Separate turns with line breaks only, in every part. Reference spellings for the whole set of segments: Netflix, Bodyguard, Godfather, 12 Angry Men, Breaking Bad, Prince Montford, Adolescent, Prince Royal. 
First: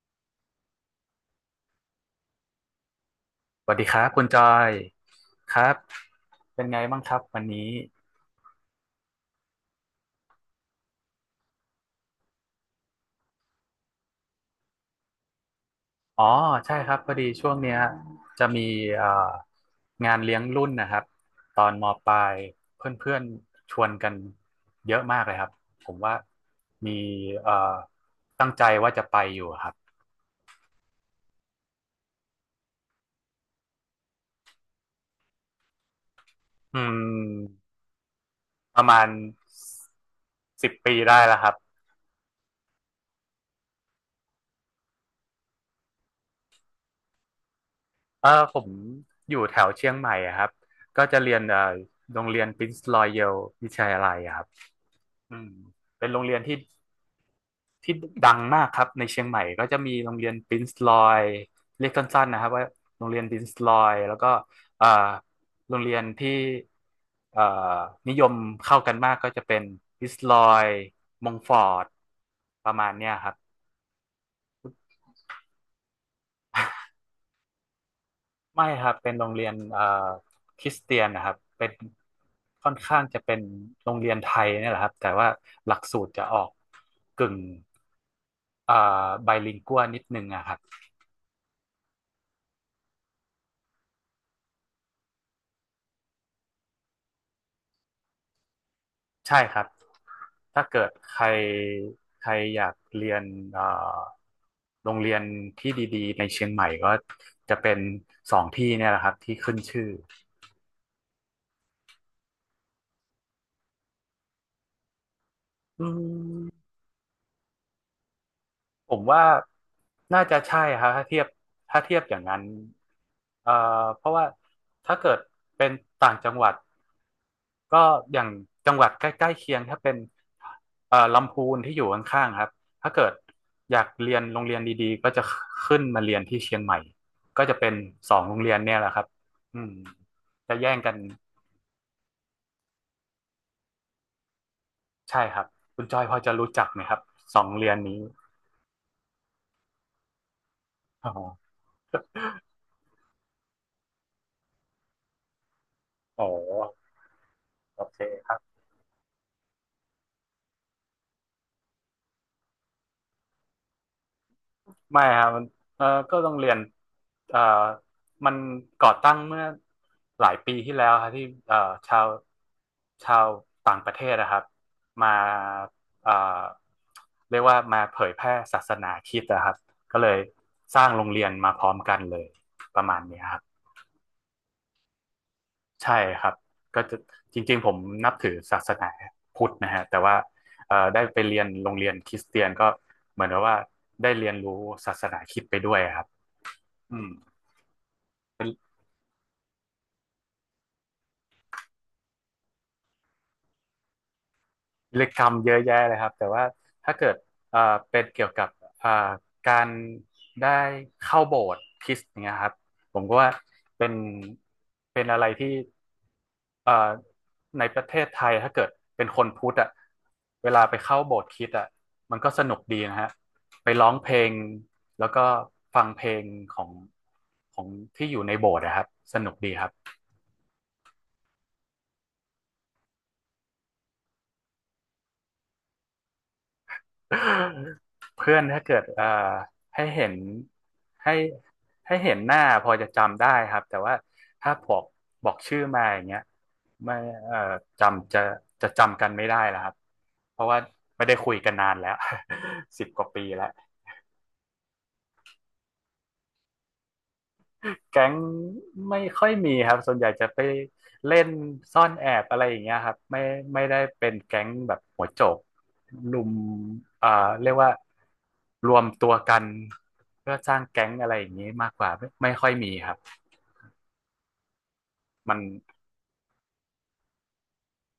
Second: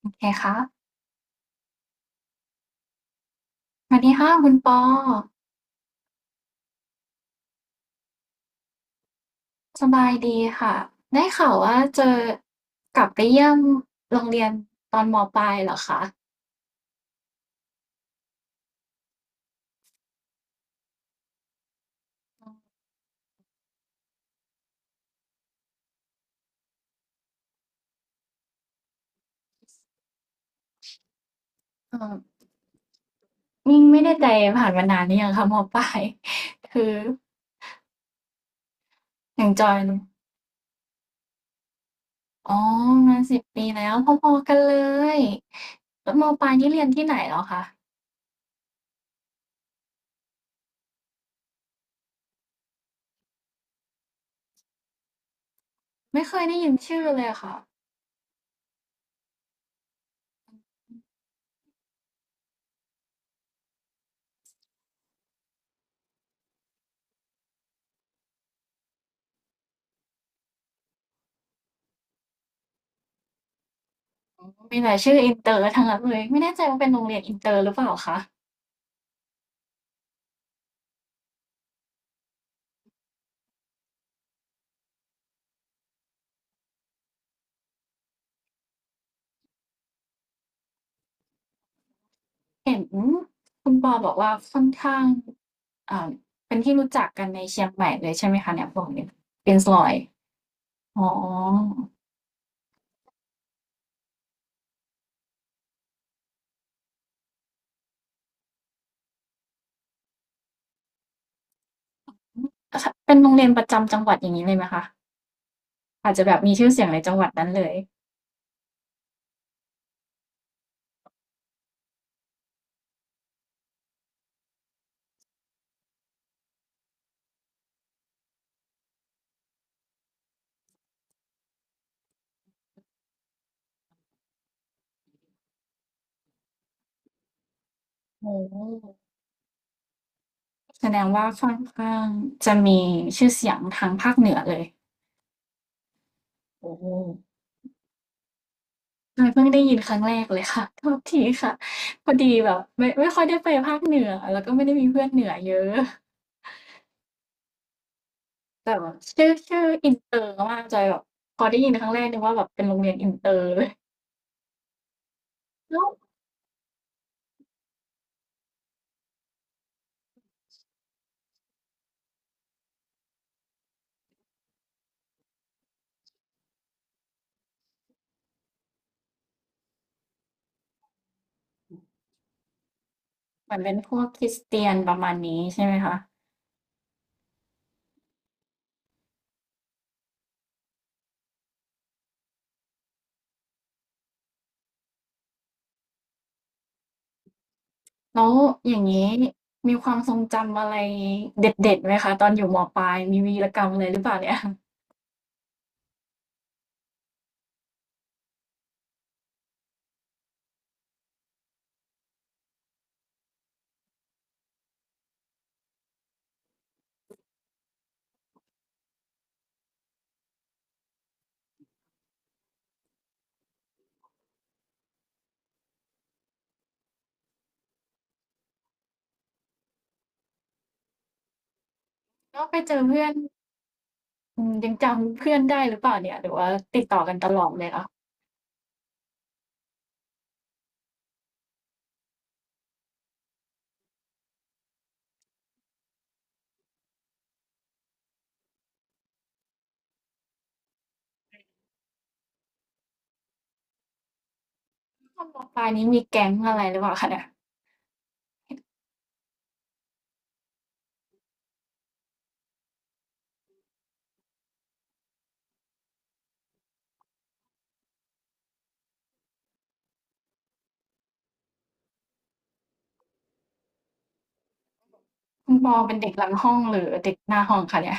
โอเคค่ะ
สวัสดี
ส
ค
วัส
รับ
ดี
คุณ
ค่ะ
จอ
คุณป
ย
อ
ครับเป็นไงบ้างครับวันนี้
สบายดีค่ะได้ข่าวว่าเจอกลับไปเยี่ยมโรงเรียนตอนมปลายเหรอคะ
อ๋อใช่ครับพอดีช่วงเนี้ยจะมีเอ่องานเลี้ยงรุ่นนะครับตอนมปลายเพื่อนๆชวนกันเยอะมากเลยครับผมว่ามีเอ่อตั้งใจว่าจะไปอยู่ครับ
เออนี่งไม่ได้ใจผ่านมานานหร่อยังคะมปลาย
อื
คือ
มประมาณ
อย่างจอย
10 ปีได้แล้วครับ
อ๋อมาสิบปีแล้วพอๆกันเลยแล้วมปลายนี่เรียนที่ไหนเหรอคะ
เออผมอยู่แถวเชียงใหม่อะครับก็จะเรียนโรงเรียน Prince Royal วิทยาลัยอะครับ อืมเป็นโร
ไม่
ง
เค
เรียน
ย
ที่
ได้ยินชื่อเลยค่ะ
ที่ดังมากครับในเชียงใหม่ก็จะมีโรงเรียนปรินซ์ลอยเรียกสั้นๆนะครับว่าโรงเรียนปรินซ์ลอยแล้วก็เอ่อโรงเรียนที่เอ่อนิยมเข้ากันมากก็จะเป็นปรินซ์ลอยมงฟอร์ดประมาณเนี้ยครับ
มีแต่ชื่ออินเตอร์ทั้งนั้นเลยไม่แน่ใจว่าเป็นโรงเรียนอินเตอร์หรือเปล่าคะ
ไม่ครับเป็นโรงเรียนคริสเตียนนะครับเป็นค่อนข้างจะเป็นโรงเรียนไทยเนี่ยแหละครับแต่ว่าหลักสูตรจะออกกึ่งเอ่อไบลิงกัวนิดนึงอะครับ
เห็นคุณปอบอกว่าค่อนข้างอ่าเป็นที่รู้จักกันในเชียงใหม่เลยใช่ไหมคะเนี่ยบอกเนี่ย
ใช่
เป็
ค
น
รับ
ซอย
ถ้าเกิด
อ๋
ใคร
อ
ใครอยากเรียนเอ่อโรงเรียนที่ดีๆในเชียงใหม่ก็จะเป็นสองที่เนี่ยแหละครับที่ขึ้นชื่อ
เป็นโรงเรียนประจำจังหวัดอย่างนี้เลยไหมคะ
อื
อาจจะแบบมีชื่อ
ม
เสียงในจังหวัดนั้นเลย
ผมว่าน่าจะใช่ครับถ้าเทียบอย่างนั้นเอ่อเพราะว่าถ้าเกิดเป็นต่างจังหวัดก็อย่างจังหวัดใกล้ๆเคียงถ้าเป็นลำพูนที่อยู่ข้างๆครับถ้าเกิดอยากเรียนโรงเรียนดีๆก็จะขึ้นมาเรียนที่เชียงใหม่ก็จะเป็นสองโร
โอ้
งเรียนเนี่ยแหละครับอืมจะแย่ง
แส
กัน
ดงว่าค่อนข้างจะมีชื่อเสียงทางภาคเหนือเลย
ใช่ครับคุณจอยพอจะรู้จัก
โอ้
ไหมครับสองโรงเรียนนี้
ใช่เพิ่งได้ยินครั้งแรกเลยค่ะโทษ
อ๋
ทีค่ะ
อ
พอดีแบบไม่ค่อยได้ไปภาคเหนือ แล้วก็ไม่ได้มีเพื่อนเหนือเยอะ
อ๋อโอเคครับ
แต่แบบชื่ออินเตอร์มากจอยแบบพอได้ยินครั้งแรกนึกว่าแบบเป็นโรงเรียนอินเตอร์เลย
ไม่ครับมันเอ
แล้
อ
ว
ก็โรงเรียนเออมันก่อตั้งเมื่อหลายปีที่แล้วครับที่เออชาวชาวต่างประเทศนะครับมาเออเรียกว่ามาเผยแพร่ศาสนาคริสต์นะครับก็เลยสร้างโรงเรียนมาพร้อมกันเลยประมาณนี้ครับ
เหมือนเป็นพวกคริสเตียนประมาณนี้ใช่ไหม
ใช่
คะ
ครับก็จะจริงๆผมนับถือศาสนาพุทธนะฮะแต่ว่าได้ไปเรียนโรงเรียนคริสเตียนก็เหมือนกับว่าได้เรียนรู้ศาสนาคริสต์ไปด้วยครับอืม
แล้วอย่างงี้มีความทรงจำอะไรเด็ดๆไหมคะตอนอยู่มปลายมีวีรกรรมอะไรหรือเปล่าเนี่ย
เรียกรำเยอะแยะเลยครับแต่ว่าถ้าเกิดเอ่อเป็นเกี่ยวกับเอ่อการได้เข้าโบสถ์คริสต์อย่างเงี้ยครับผมก็ว่าเป็นเป็นอะไรที่เอ่อในประเทศไทยถ้าเกิดเป็นคนพุทธอ่ะเวลาไปเข้าโบสถ์คริสต์อ่ะมันก็สนุกดีนะฮะไปร้องเพลงแล้วก็ฟังเพลงของของที่อยู่ในโบสถ์นะครับสนุกดีครับ
แล้วไปเจอเพื่อนอืมยังจำเพื่อนได้หรือเปล่าเนี่ยหรือว่าติดต่อกันตลอดเลยคะ
เพื่อนถ้าเกิดให้เห็นให้ให้เห็นหน้าพอจะจำได้ครับแต่ว่าถ้าบอกชื่อมาอย่างเงี้ยไม่เอ่อจำจะจะจำกันไม่ได้แล้วครับเพราะว่าไม่ได้คุยกันนานแล้ว 10 กว่าปีแล้ว
ตอนมปลายนี้มีแก๊งอะไรหรือเปล่าคะเนี่ย
แก๊งไม่ค่อยมีครับส่วนใหญ่จะไปเล่นซ่อนแอบอะไรอย่างเงี้ยครับไม่ได้เป็นแก๊งแบบหัวโจกลุมเอ่อเรียกว่ารวมตัวกันเพื่อสร้างแก๊งอะไรอย่างนี้มากกว่าไม่ค่อยมีครับมัน
คุณปอเป็นเด็กหลังห้องหรือเด็กหน้าห้องคะเนี่ย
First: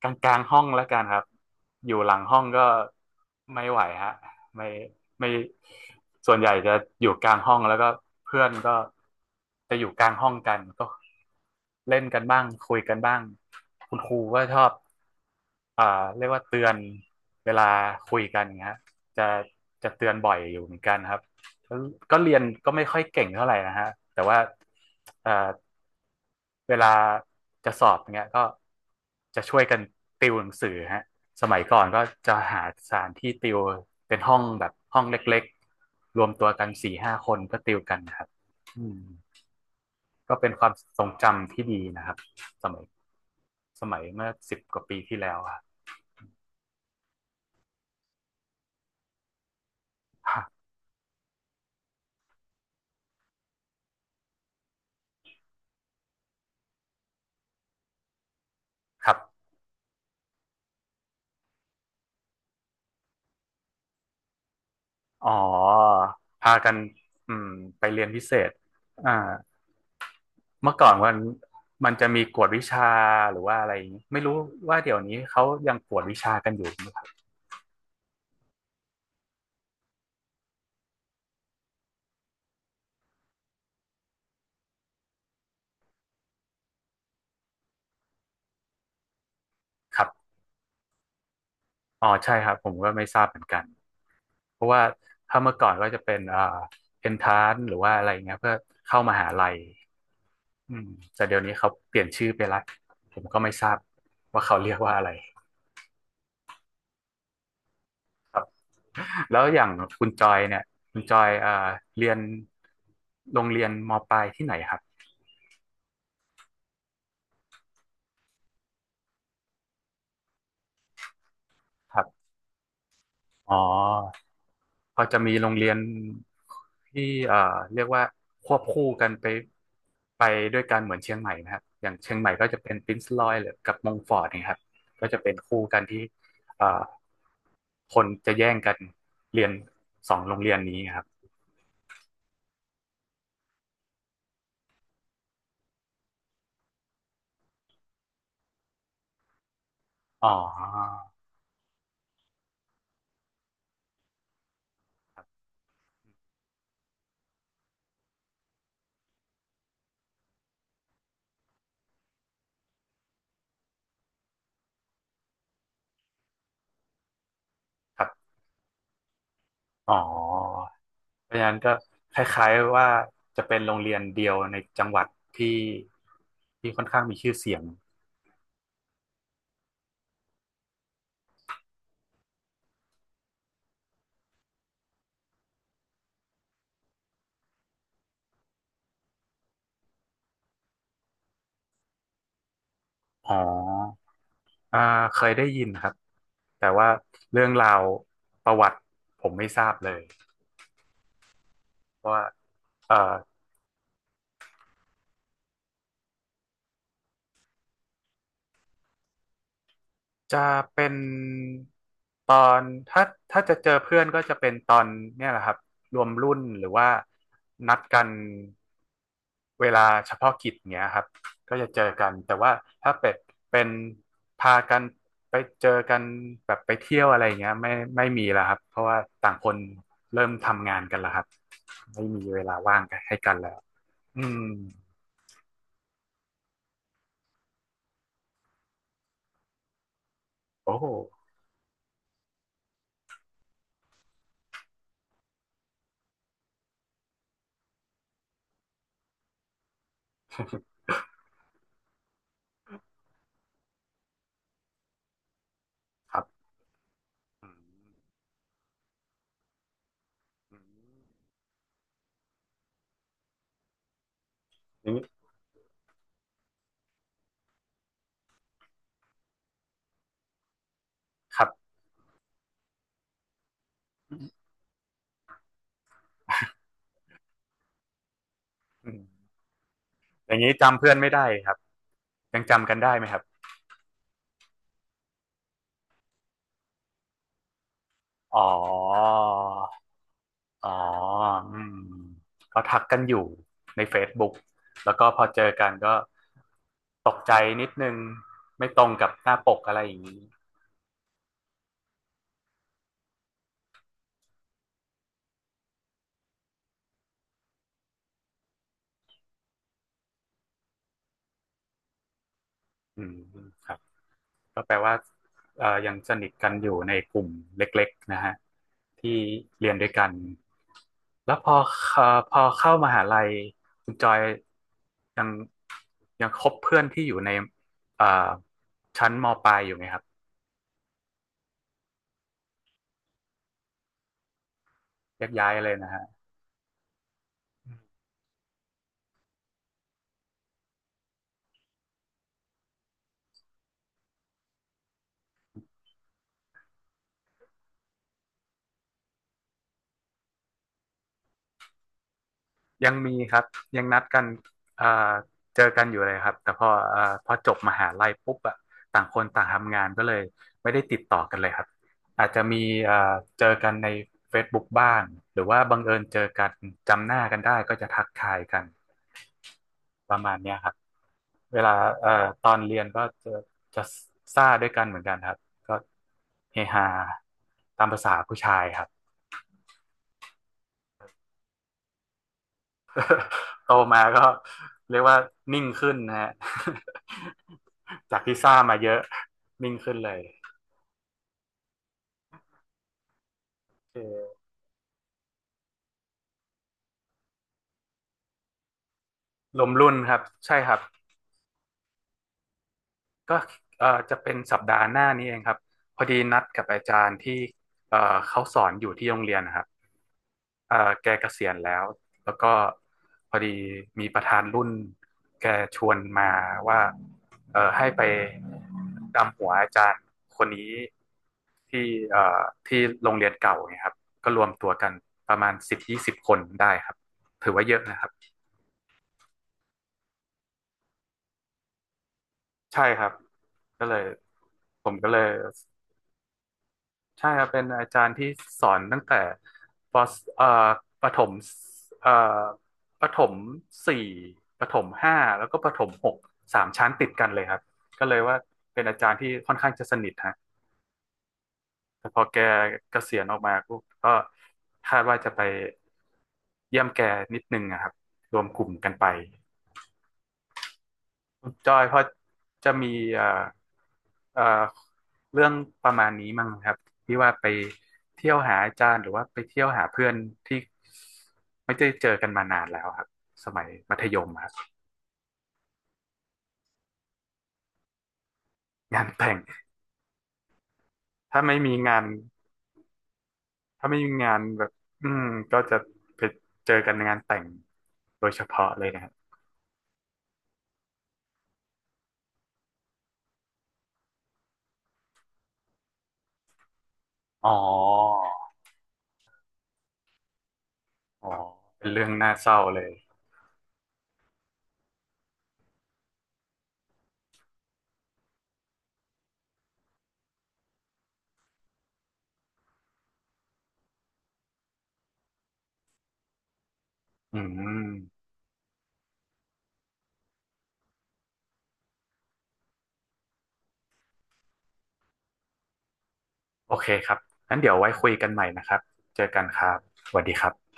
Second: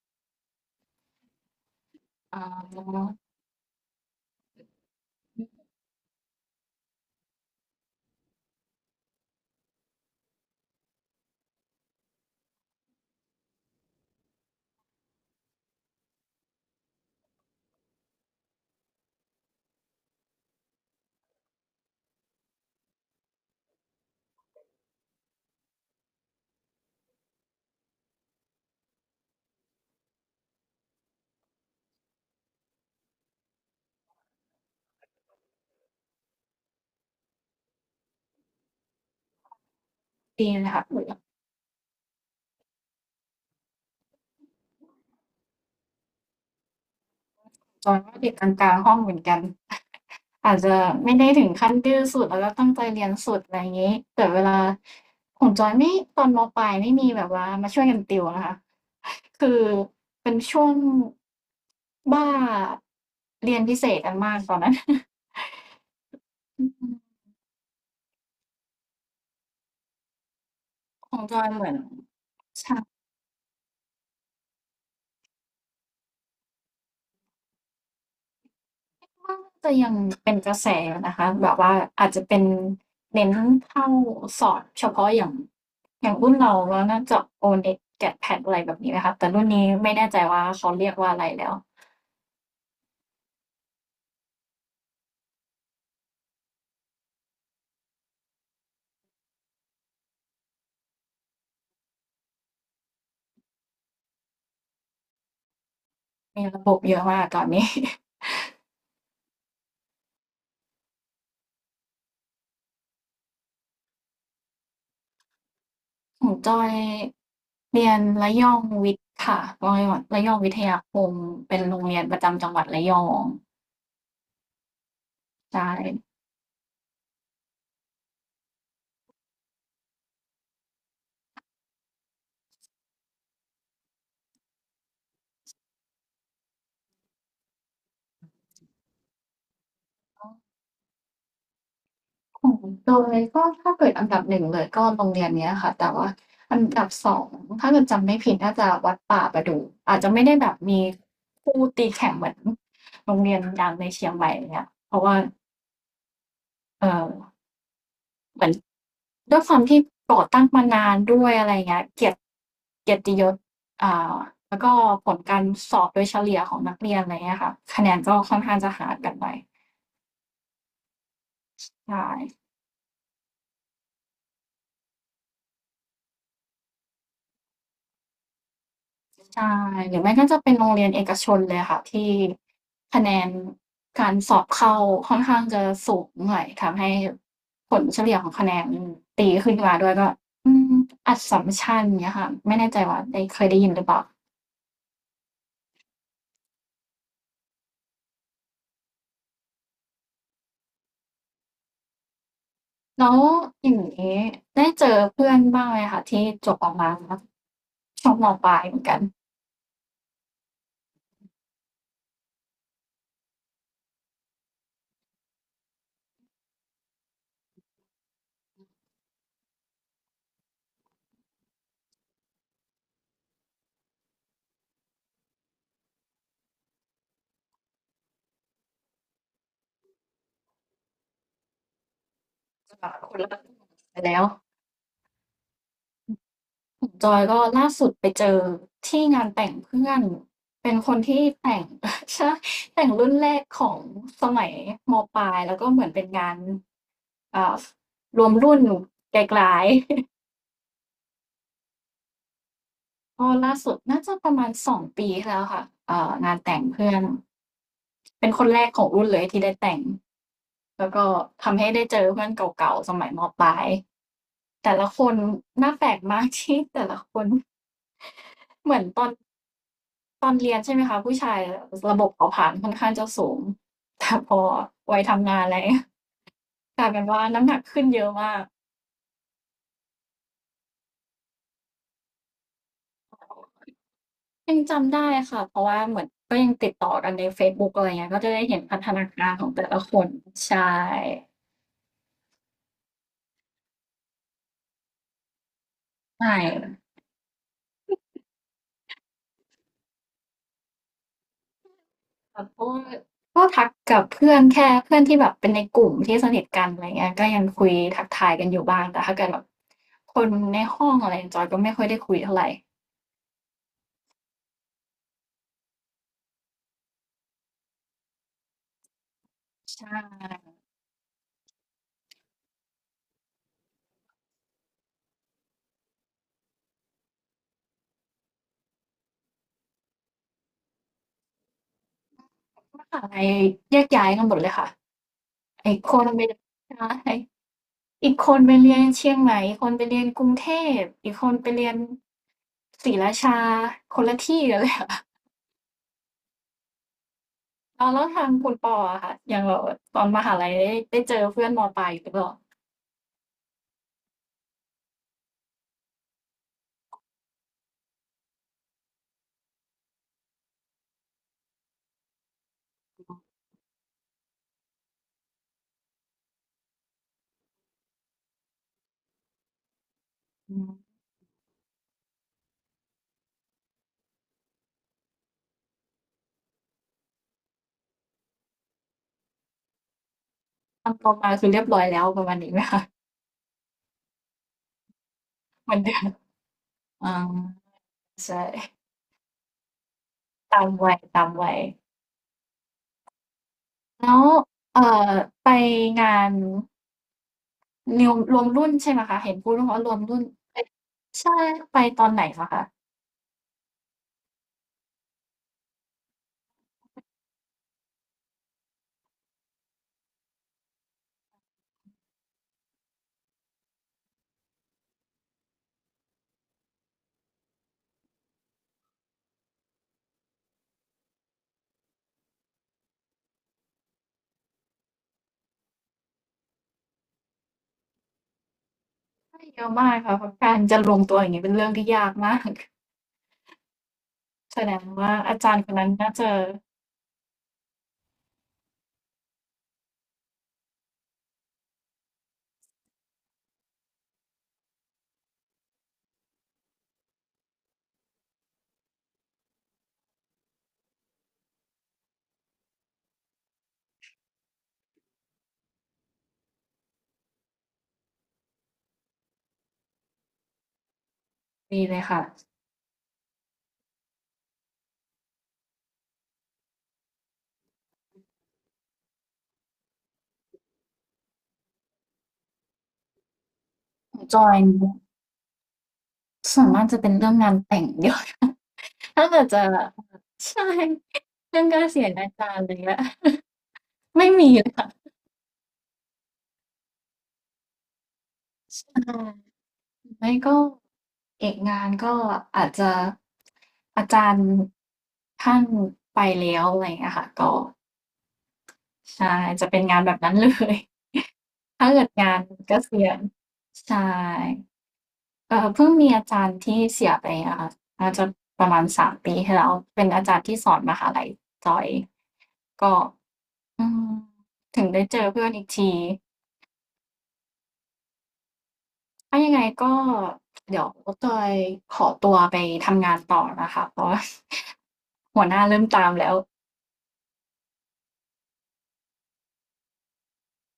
กลางห้องแล้วกันครับอยู่หลังห้
อ๋
องก็
อ
ไม่ไหวฮะไม่ไม่ส่วนใหญ่จะอยู่กลางห้องแล้วก็เพื่อนก็จะอยู่กลางห้องกันก็เล่นกันบ้างคุยกันบ้างคุณครูก็ชอบอ่าเรียกว่าเตือนเวลาคุยกันนะฮะจะจะเตือนบ่อยอยู่เหมือนกันครับก็ก็เรียนก็ไม่ค่อยเก่งเท่าไหร่นะฮะแต่ว่าเอ่อ เวลาจะสอบเงี้ยก็จะช่วยกันติวหนังสือฮะสมัยก่อนก็จะหาสถานที่ติวเป็นห้องแบบห้องเล็กๆรวมตัวกันสี่ห้าคนก็ติวกันนะครับอืมก็เป็
ดี
นค
เล
วาม
ยค่ะ
ทรงจำที่ดีนะครับสมัยสมัยเมื่อสิบกว่าปีที่แล้วอะ
จอยว่าเด็กกลางๆห้องเหมือนกัน อาจ
ค
จะไม่ได้ถึงขั้นดื้อสุดแล้วก็ตั้งใจเรียนสุดอะไรอย่างนี้แต่เวลาของจอยไม่ตอนมปลายไม่มีแบบว่ามาช่วยกันติวนะคะ
รับ
คือเป็นช่วงบ้าเรียนพิเศษกันมากตอนนั้น
อ๋อพา
อื
กัน
ม
อืมไปเรียนพิเศษอ่าเมื่อก่อน
ข
มัน
องจอยเหมือน
มันจะมีกวดวิ
ใช่
ชาหรือว่าอะไรอย่างงี้ไม่รู้ว่าเดี๋ยวนี้เขายังกวดวิชากันอยู่ไหม
ก็จะยังเป็นกระแสอยู่นะคะแบบว่าอาจจะเป็นเน้นเข้าสอบเฉพาะอย่างอย่างรุ่นเราแล้วน่าจะ O-NET GAT-PAT อะไรแบบนี้ไหมคะแต่รุ่นนี้ไม่
ครั
แน่ใจ
บ
ว่าเขาเรียกว่าอะไรแล้ว
อ๋อใช่ครับผมก็ไม่ทราบเหมือนกันเพราะว่าถ้าเมื่อก่อนก็จะเป็นเอนทานหรือว่าอะไรเงี้ยเพื่อเข้ามหาลัยอืมแต่เดี๋ยวนี้เขาเปลี่ยนชื่อไปละผมก็ไม่ทราบว่าเขาเรียกว่าอะไร
มีระบบเยอะมากตอนนี้
แล้วอย่างคุณจอยเนี่ยคุณจอยเรียนโรงเรียนมปลายที่ไหนครับ
ของจอยเรียนระยองวิทย์ค่ะระยองวิทยาคมเป็นโรง
ค
เรีย
รั
นป
บ
ระจำจังหวัดระยอง
อ๋อ พอจะมีโรง
ใช่
เรียนที่เอ่อเรียกว่าควบคู่กันไปด้วยกันเหมือนเชียงใหม่นะครับอย่างเชียงใหม่ก็จะเป็นปรินซ์รอยหรือกับมงฟอร์ดนะครับก็จะเป็นคู่กันที่เอ่อคนจะแย่งกันเรียนสองโรงเรียนนี้ครับ
ของเตยก็ถ้าเกิดอันดับหนึ่งเลยก็โรงเรียนเนี้ยค่ะแต่ว่าอันดับสองถ้าเกิดจำไม่ผิดน่าจะวัดป่าประดู่อาจจะไม่
อ๋
ได้แบบมี
อ
คู่ตีแข่งเหมือนโรงเรียนดังในเชียงใหม่อย่างเงี้ยเพราะว่าเอ่อเหมือนด้วยความที่ก่อตั้งมานานด้วยอะไรอย่างเงี้ยเกียรติยศอ่าแล้วก็ผลการสอบโดยเฉลี่ยของนักเรียนอะไรเงี้ยค่ะคะแนน
ครั
ก็
บ
ค่อนข้างจะห่างกันไป
อ๋อเพราะฉะนั้นก็
ใช
ค
่
ล้ายๆว่าจะเป็นโรงเรียนเดียวในจังหวัดที่ที่ค่อนข้างมีชื่อเสียง
ใช่หรือไม่ก็จะเป็นโรงเรียนเอกชนเลยค่ะที่คะแนนการสอบเข้าค่อนข้างจะสูงหน่อยทำให้ผลเฉลี่ยของคะแนนตีขึ้นมาด้วยก็อืมอัสสัมชัญเงี้ยค่ะไม่แน่ใจว่าได้
อ๋
เคยได้ยินหรือเป
อ
ล่า
อ่าเคยได้ยินครับ แต่ว่าเรื่องราวประวัติผมไม่ทราบเลยเพราะว่าเอ่
แล้
อ
วอย่างงี้ได้เจอเพื่อนบ้างไหมคะที่จบออกมาแล้วช่วงมปลายเหมือนกัน
จะเป็นตอนถ้าถ้าจะเจอเพื่อนก็จะเป็นตอนเนี่ยแหละครับรวมรุ่นหรือว่านัดกันเวลาเฉพาะกิจเนี้ยครับก็จะเจอกันแต่ว่าถ้าเป็ดเป็นพากันไปเจอกันแบบไปเที่ยวอะไรเงี้ยไม่มีแล้วครับเพราะว่าต่างคนเริ่มทำงานกันแล้วครับไม่มีเวลา
จะ
ว่าง
แบบค
ให้
นละ
กันแล้ว
ไปแล้ว
อืม
ของจอยก็ล่าสุดไปเจอที่งานแต่งเพื่อน
โอ้
เป็นคนที่แต่ง ใช่แต่งรุ่นแรกของสมัยมปลายแล้วก็เหมือนเป็นงานเอ่ารวมรุ่นไกลๆ ก็ล่าสุดน่าจะประมาณสองปีที่แล้วค่ะ
ครั
งาน
บ
แต่งเพื่อน
อืม
เป็นคนแรกของรุ่นเลยที่ได้แต่งแล้วก็ทำให้ได้เจอเพื่อนเก่าๆสมัยมปลายแต่
อืมอ
ละ
ย่าง
ค
นี้
นหน่าแปลกมากที่แต่ละคน เหมือนตอนเรียนใช่ไหมคะผู้ชา
ค
ย
รับ
ระบบเผาผลาญค่อนข้างจะสูง แต่พอวัยทำงานอะไร เงี้ยกลายเป็นว่าน้ำหนักขึ้นเยอะมาก
อืมอย่างนี้จำเพื่อนไม่ได้ครับยังจำกันได้ไหมครับ
ยังจำได้ค่ะเพราะว่าเหมือนก็ยังติดต่อกันในเฟซบุ๊กอะไรเงี้ยก็จะ
อ๋
ได้
อ
เห็นพัฒนาการของแต่ละคนใช่
อ๋ออืมก็ทักกันอยู่ใน Facebook แล้วก็พอเจอกันก็
ใช่
ตกใจนิดนึงไม่ตรงกับหน้าปกอะไรอย่างนี้
ค่ะเพราะว่าก็ทักกับเพื่อนแค่เพื่อนที่แบบเป็นในกลุ่มที่สนิทกันอะไรเงี้ยก็ยังคุยทักทายกันอยู่บ้างแต่ถ้าเกิดแบบคนในห้องอะไรจอยก็ไม่ค่อยได้คุยเท่าไร
อืมครับก็แปลว่ายังสนิทกันอยู่ในกลุ่มเล็กๆนะฮะที่เรียน
ใช
ด้วยกัน
่
แล้วพอเอ่อพอเข้ามหาลัยคุณจอยยังยังคบเพื่อนที่อยู่ในเอ่อชั้นมปลายอยู่ไหมครับ
มหาลัยแยกย้ายกันหมดเลยค่ะ
แยกย้ายเล
ไอ้
ยนะ
ค
ฮะ
นไปใช่อีกคนไปเรียนเชียงใหม่อีกคนไปเรียนกรุงเทพ อีกคนไปเรียนศรีราชาคนละที่กันเลยอะ อ้เวแล้วทางคุณปออะค่ะอย่างแบบตอนมหาลัยได้เจอเพื่อนมปลายอยู่หรือเปล่า
ยังมีครับยังนัดกันเอ่อเจอกันอยู่เลยครับแต่พอพอจบมหาลัยปุ๊บอะต่างคนต่างทำงานก็เลยไม่ได้ติดต่อกันเลยครับอาจจะมีเอ่อเจอกันใน Facebook บกบ้างหรือว่าบังเอิญเจอกันจำหน้ากันได้ก็จะทักทายกัน ประมาณเนี้
อื
ยครับ
ม
เวลาเอ่อตอนเรียนก็จะซ่าด้วยกันเหมือนกันครับ ก็เฮฮาตามภาษาผู้ชายครับ
ตอนโตมาคือเรียบร้อยแล้วประมาณนี้ไหมคะ
โตมาก็เรียกว่านิ่ง
เหมือน
ขึ้น
เดิม
นะฮะ
อา
จาก
ใช่
ที่ซ่ามาเยอะนิ่งขึ้นเลย
ตามวัยตามวัย
ล
แล้ว
อ
เอ่อไปงานรวมรุ่นใช่ไหมคะเห็นพูด
รวม
ว่าร
รุ่น
วม
ค
รุ่
รับ
น
ใช่
ไป
ครับ
ใช่ไปตอนไหนเหรอคะ
ก็จะเป็นสัปดาห์หน้านี้เองครับพอดีนัดกับอาจารย์ที่เขาสอนอยู่ที่โรงเรียนนะครับแกเกษียณแล้วแล้วก็พอดีมีประธานรุ่นแกชวนมาว่าให้ไปดำหัวอาจารย์คนนี้ที่เอ่อที่โรงเรียนเก่าเนี่ยครับก็รวมตัวกันประมาณสิบยี่สิบคนได้ครับถือว่าเยอะนะครับ
ใช่เยอะมากค่ะเพราะการจะรวงตัวอย่างงี้เป็นเรื่องที่ยากมาก
ใช่ครับก็เลย
แสดง
ผมก็
ว่า
เลย
อาจารย์คนนั้นน่าจะ
ใช่ครับเป็นอาจารย์ที่สอนตั้งแต่ปสเอ่อประถมเอ่อประถมสี่ประถมห้าแล้วก็ประถมหกสามชั้นติดกันเลยครับก็เลยว่าเป็นอาจารย์ที่ค่อนข้างจะสนิทฮะแต่พอแกเกษียณออกมาปุ๊บก็คาดว่าจะไปเยี่ยมแกนิดนึงนะครับรวมกลุ่มกันไป คุณจอ
ดี
ยพ
เล
อ
ยค่ะ
จะมีเอ่อเอ่อเรื่องประมาณนี้มั้งครับที่ว่าไปเที่ยวหาอาจารย์หรือว่าไปเที่ยวหาเพื่อนที่ไม่ได้เจอกันมานานแล้วครับสมัยมัธ
ข
ย
อง
ม
จ
ค
อ
รับ
ยเนี่ยส่วนมากจะเป็นเรื่องงานแต่งเดียอะ
งาน
ถ้า
แต่ง
เกิดจะใช่
ถ้าไม่
เรื่อง
มี
การ
งา
เสี
น
ยอาจารย์อะไรเงี้ย
ถ้าไม่มี
ไม่
งาน
มี
แบ
เล
บ
ยค่ะ
อืมก็จะไปเจอกันในงานแต่งโดยเฉพาะเลยนะครับ
อาไม่ก็เอกงานก็อาจจะอาจารย์ท่านไปแล้วอะไรเงี้ยค่ะ
อ๋อ
ก็ใช่จะเป็นงานแบบนั้นเลย
อ๋อ เป็
ถ้า
น
เกิ
เรื่อ
ด
ง
งา
น่า
น
เศร้า
เก
เลย
ษียณใช่ เพิ่งมีอาจารย์ที่เสียไปอะค่ะน่าจะประมาณ3ปีที่แล้วเป็นอาจารย์ที่สอนมหาลัยจอยก็อืมถึงได้เจอเพื่อนอีกที
อืม
ถ้ายังไงก็เดี๋ยวจอยขอตัวไปทำงานต่อนะคะเพราะว่า หัวหน้าเริ่มตามแล้ว
โอเคครับงั้นเดี๋ยวไว้คุยกันใหม่นะครับเจอกันครับสวัสดีครับ